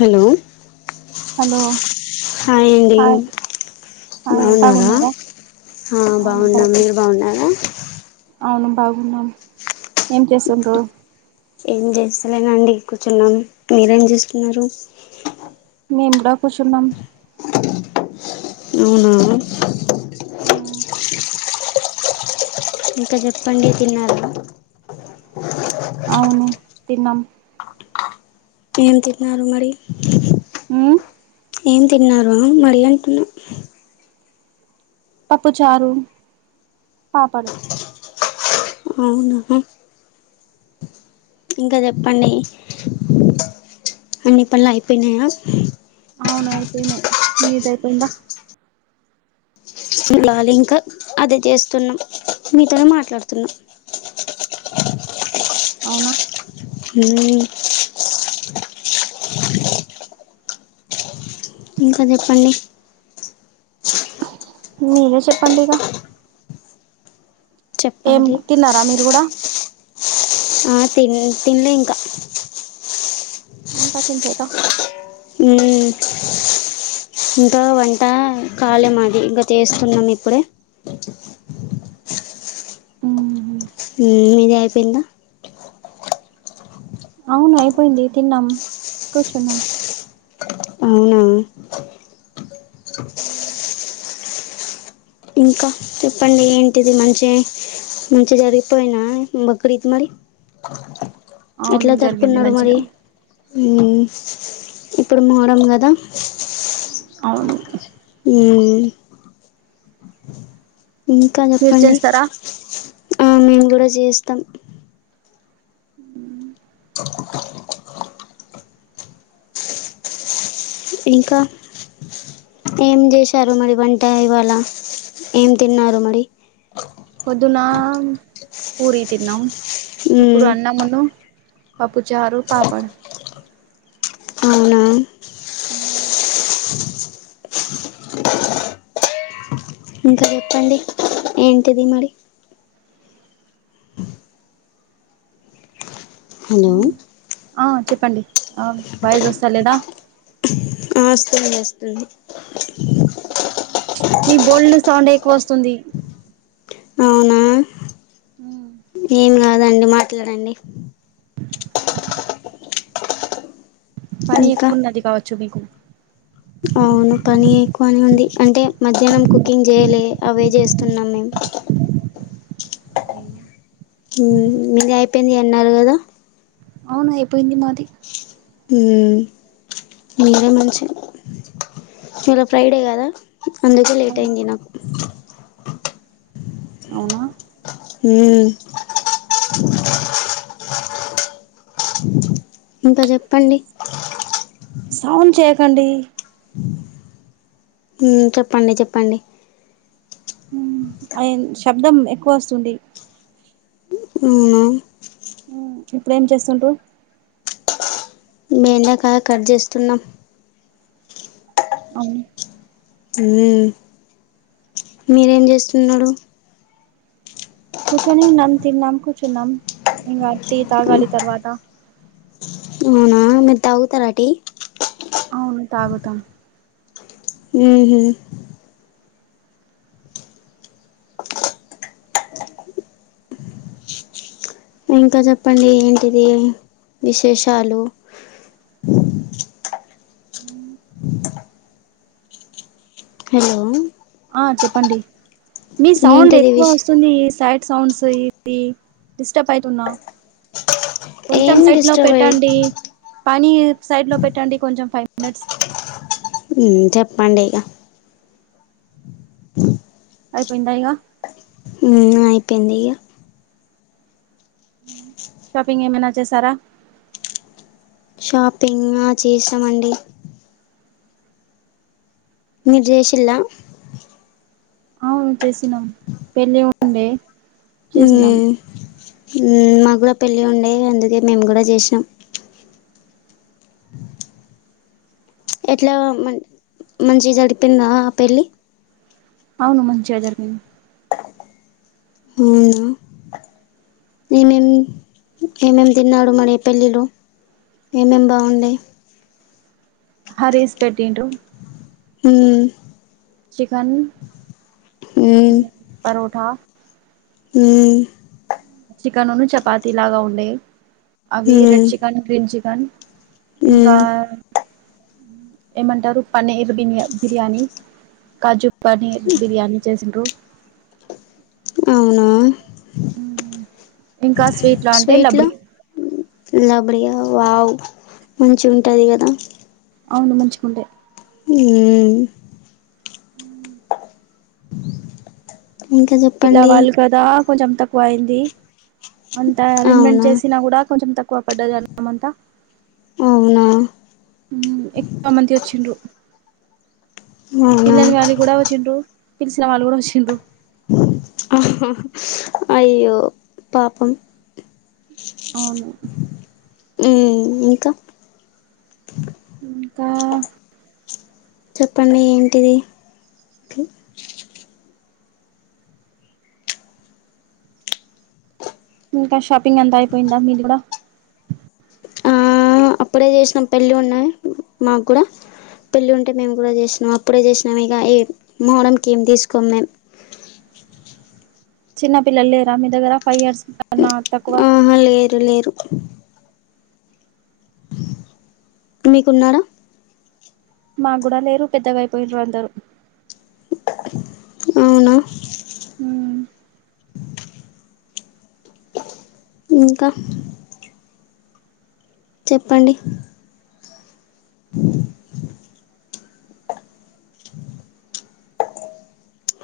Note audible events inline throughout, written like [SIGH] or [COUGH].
Hello hello hi అండి బాగున్నారా [UNINTELLIGIBLE] ఆ అవును బాగున్నాం మీరు [INAUDIBLE] బాగున్నారా అవును బాగుననం ఏం చేసుండ్రు ఏం చేస్తలేనండి కూర్చున్నాం మీరేం చేస్తున్నారు మేము కూడ కూర్చున్నాం అవునా మ్, ఇంకా చెప్పండి తిన్నార అవును తిన్నాం ఏం తిన్నారు మరి ఉ ఏం తిన్నారు మరి అంటున్న పప్పుచారు [UNINTELLIGIBLE] అవునా ఇంకా చెప్పండి అన్ని పనులు అయిపోయినాయ అవున అయిపోయినాయి మీద అయిపోయింద [UNINTELLIGIBLE] ఇంకా అదే చేస్తున్నాం మీతోనే మాట్లాడుతున్నాం అవున ఉమ్ ఇంకా చెప్పండి మీరే చెప్పండి ఇగా ఏం చెప్పాలి తిన్నారా మీరు కూడా ఆ తిన్ తిినలే ఇంకా ఇంకా తినలేదా హమ్ ఇంకా వంట కాలే మాది ఇంకా చేస్తున్నాం ఇప్పుడే మ్, హమ్ మీది అయిపోయిందా అవును అయిపోయింది తిన్నాం కూర్చున్నాం అవునా ఇంకా చెప్పండి ఏంటిది మంచే మంచి చి జరిగిపోయినా బక్రీద్ మరి అవును ఎట్లా జరిగింది జరుపుకన్నారు మంచిగా మరి ఉమ్ ఇప్పుడు మొహర్రం కదా అవును ఉమ్ ఇంకా మీరు చెప్పండి చేస్తారా ఆ మేము కూడా చేస్తాం ఉ ఇంకా ఏం చేశారు మరి వంట ఇవాళ ఏం తిన్నారు మరి పొద్దున పూరి తిన్నాం ఇప్పుడు మ్మ్. అన్నము పప్పుచారు పప్పడ్ అవునా ఉ ఇంకా చెప్పండి ఏంటిది మరి హలో ఆ చెప్పండి ఆ వాయిస్ వస్తా లేదా ఆ వస్తుంది వస్తుంది ఈ బోర్ల సౌండ్ ఎక్కువ వస్తుంది అవునా హమ్ అదండి మాట్లాడండి పనీ ఇంకా ఎక్కువ ఉన్నది కావచ్చు మీకు అవును పని ఎక్కువనే ఉంది అంటే మధ్యాహ్నం కుకింగ్ చేయలే అదే చేస్తున్నాం మేము అవునా మీది అయిపోయింది అన్నారు కదా అవునా ఐపోయింది మాది ఉమ్ మీరే మంచి ఇవ్వాళ ఫ్రైడే కదా అందుకే లేట్ అవును అయింది నాకు అవునా ఉమ్ ఇంకా చెప్పండి సౌండ్ చేయకండి ఉమ్ చెప్పండి చెప్పండి ఆయన్ శబ్దం ఎక్కువ వస్తుంది. అవునా ఇప్పుడేం చేస్తుండ్రు? బెండాకాయ కట్ చేస్తున్నాం. అవును మీరేం చేస్తున్నరు? కూర్చునిం నమ్ తిన్నాం కూర్చున్నాం, ఇంగా టీ తాగాలి తర్వాత. అవునా మీరు తాగుతారా టి? అవును తాగుతాం. ఉహు ఇంకా చెప్పండి ఏంటిది విశేషాలు? ఉం హలో ఆ చెప్పండి, మీ సౌండ్ ఏంటిది ఎక్కువ విష్ వస్తుంది. ఈ సైడ్ సౌండ్స్ ఇది డిస్టర్బ్ అయితున్నా. కొంచెం ఏం సైడ్ లో డిస్టర్బ్ అయ్య పెట్టండి, పనీ సైడ్ లో పెట్టండి కొంచెం ఫై మినెట్స్ ఉమ్ చెప్పండి ఇగ అ అయిపోయింద ఇగ? ఉమ్ అయిపోయింది ఇగ. షాపింగ్ ఏమైనా చేసారా? షాపింగ్ ఆ చేసామండి. మీర్ జైషిల్లా? అవును జెసినం, పెళ్ళి ఉండే చేసినాం ఉమ్ ఉమ్ మా గుడ పెళ్ళి ఉండే అందుకే మేము గుడ జెసినం. ఎట్లా మం మంచిగా జరిపిందా ఆ పెళ్ళి? అవును మంచిగ జరిగింది. అవునా ఏమేం ఏమేం తిన్నాడు మరీ పెళ్ళిలో, ఏమేం బాగుండే. హరీస్ పెట్టీండ్రూ. ఉమ్ చికన్ పోరోఠా. ఉమ్ చికెన్ ఉన్నూ చపాతి లాగా ఉండే, అవి రెడ్ మ్మ్ చికెన్, గ్రీన్ చికెన్. ఇంకా మ్మ్ ఏమంటారు పనీర్ ఇంగ బిర్యానీ, కాజు పనీర్ బిర్యానీ చేసిండ్రు. అవునా? ఇంకా స్వీట్లో అంటే స్వీట్ లో లబ్బడి లబ్డియా వో వావ్ మంచిగంటది కదా. అవును మంచిగుండె. ఉమ్ ఇంక చెప్పండి. పిల్లవాళ్ళు కదా కొంచెం తక్కువ అయింది అంత అరేంజ్మెంట్ అవునా చేసినా కూడా కొంచెం తక్కువ వ పడ్డాది అన్నమంత అవునా మ్ ఎక్కువ మంది వచ్చిండ్రు అవునా పిలువని వాళ్ళు కూడా వచ్చిండ్రు పిలిచిన వాళ్ళు కూడా వచ్చిండ్రు అయ్యో పాపం అవును మ్ ఇంకా ఇంకా చెప్పండి ఏంటిది ఇంకా షాపింగ్ అంత అయిపోయిందా మీది కూడా ఆ అప్పుడే చేసినం పెళ్ళి ఉన్నాయి మాకు కూడా పెళ్ళి ఉంటే మేము కూడా చేసినాం అప్పుడే చేసినాము ఇగ ఏ మోహరంకి ఏం తీసుకొం మేము చిన్న పిల్లలు లేరా మీ దగ్గర ఫైవ్ ఇయర్స్ బ ఆహా లేరు లేరు మీకున్నారా మాక్కుడా లేరు పెద్దగా అయిపోయిన్రు అందరూ అవునా మ్ ఇంకా చెప్పండి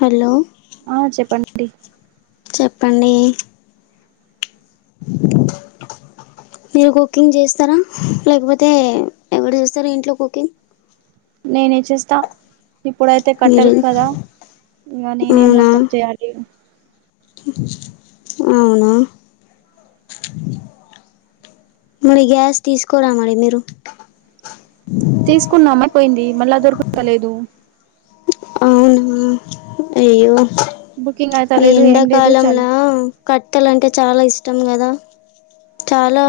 హలో ఆ చెప్పండి చెప్పండి మీరు కుకింగ్ చేస్తారా లేకపోతే ఎవరు చేస్తారా ఇంట్లో కుకింగ్ నినే చ్ చేస్తా ఇప్పుడైతే మీరు కట్టెలు కదా ఇంగ నేనే అవునా మొత్తం చేయాలి ఇగ అవునా మరి గ్యాస్ తీసుకోరా మరి మీరు తీసుకున్నామైపోయింది మళ్ళా దొరుకుత లేదు అవునా అయ్యో బుకింగ్ ఈ అయితలేదు ఏం లేదు ఎండాకాలంల చాల్ కట్టేలంటే చాలా ఇష్ ష్టం కదా చాలా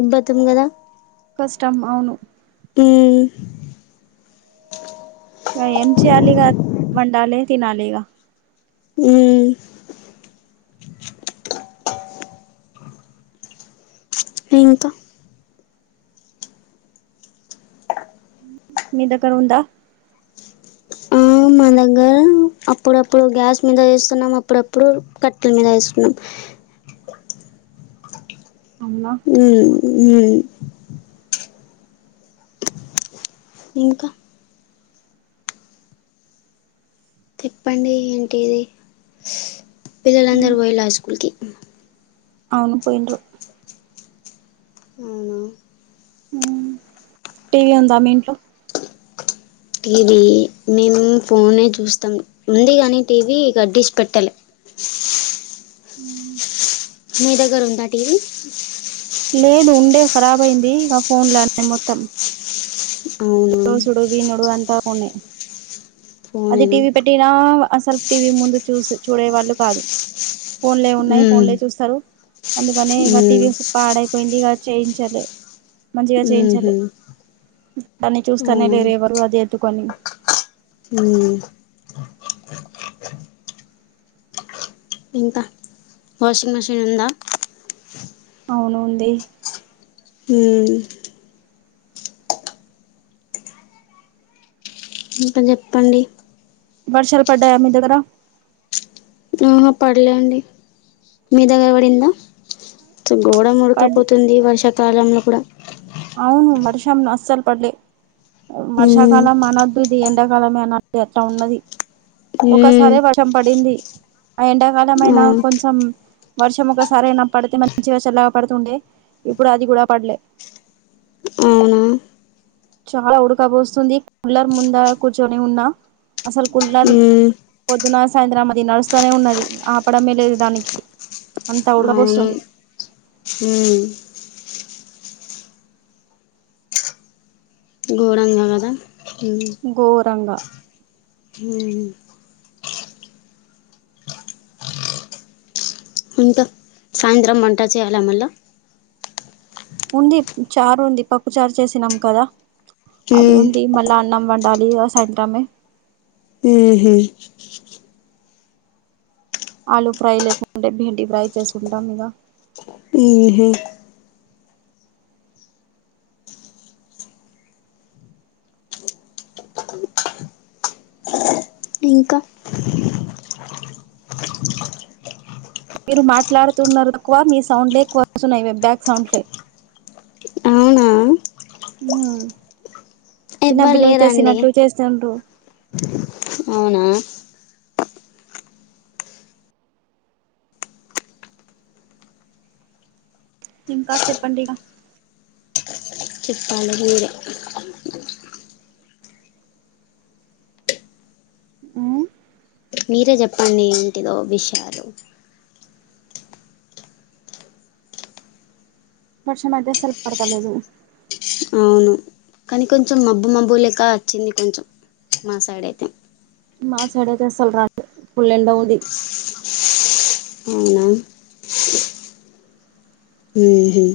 ఇబ్బతం కదా కష్టం అవును మ్ ఇగ ఎం చేయాలి ఇగ వండలే తినలే ఇగ మ్ ఇంకా మీ దగ్గర ఉంద ఆ, మా దగ్గర అప్పుడప్పుడు గ్యాస్ మీద వేస్తున్నాం అప్పుడప్పుడు కట్టెల మీద వేస్తున్నాం అవునా మ్ మ్మ్ ఇంకా చెప్పండి ఏంటిది పిల్లలందరూ పోయిళ్ళ స్కూల్కి అవును పోయిండ్రు అవునా అవును టీవీ ఉందా మీ ఇంట్లో టీవీ మేము ఫోనే చూస్తాం ఉంది కానీ టీవీ గడ్డిసి పెట్టాలి ఊ మీ దగర ఉందా టీవీ లేద్ ఉండే రాబ్ అయింది ఇక ఫోన్లనే మొత్తం అవునా చుసుడు వినుడు అంతా ఊనే అది ఫోనేనా టీవీ పెట్టినా అసల్ఫ్ టీవీ ముందు చూస్ చూడేవాళ్లు కాదు ఫోన్లే ఉన్నాయి మ్మ్. ఫోన్లే చూస్తారు అందుకనే ఇక మ్మ్. టీవీ పాడైపోయింది ఇక చేయించలే మంచిగా చేయించలే దాన్ని ఊ చూస్తానే లేరు ఎవరు అది ఎత్తుకొని ఊ ఇంకా వాషింగ్ మిషిన్ ఉందా అవునుంది ఊ ఇంక చెప్పండి వర్షాలు పడ్డాయా మీ దగ్గర ఆ పడలే అండి మీ దగ్గర పడిందా అసల్ గోడ పడ్ ముడకపోతుంది వర్షాకాలంలో కూడా అవును వర్షం నస్సలు పడలే మ్మ్. వర్షాకాలం మనద్ ఇద్ ఎండాకాలమేలే అనాలి అట్లా ఉన్నది మ్మ్. ఒకసారే వర్షం పడింది ఆ ఎండాకాలం అయినా అవును కొంచం వర్షం ఒకసారైయినా పడితే మంచిగా చల్లాగా పడుతుండే ఇప్పుడు అది కూడా పడలే అవునా చాలా ఉడకబోస్తుంది కుళ్లర్ ముంద కూర్చొని ఉన్నా అసలు కుళ్లర్ మ్మ్ పొద్దున సాయంత్రం అది నడుస్తనే ఉన్నది ఆపడమే లేదు దానికి అంత ఉడకపోస్తుంది ఊ ఘోరంగా కదా మ్మ్ ఘోరంగా మ్మ్ ఇంకా సాయంత్రం మంట చేయాలా మళ్ళ ఉంది చారు ఉంది పప్పు చారు చేసినాం కదా అది మ్మ్ ఉంది మళ్ళ అ నం వండాలి ఇగ సాయంత్రమే ఊహు ఆలుూ ఫ్రై లేకుంటే బీడి ఫ్రై చేసుకుంటాం ఇగ ఊహు ఇంకా మీరు మాట్లాడుతున్నారు తక్కువ మీ సౌండ్లే ఎక్కువస్తున్నాయి వేట్ బ్యాక్ సౌండ్లే. అవునా ఊ చిన్న ఎవ్వరు పిల్లలు లేరండి చేసినట్లు చేస్తుండ్రు అవునా ఇంకా చెప్పండిగా చెప్పాలి మీరే మ్మ్ మీరే చెప్పండి ఏంటిదో విషయాలు వర్షం ఐతే అసల్ పడతలేదు అవును కానీ కొంచెం మబ్బు మబ్బు లెక్క వచ్చింది కొంచెం మా సైడయితే మా సైడ్ ఐతే అసల్ రాలె ఫుల్ ఎండ ఉంది. అవునా ఉమ్ హు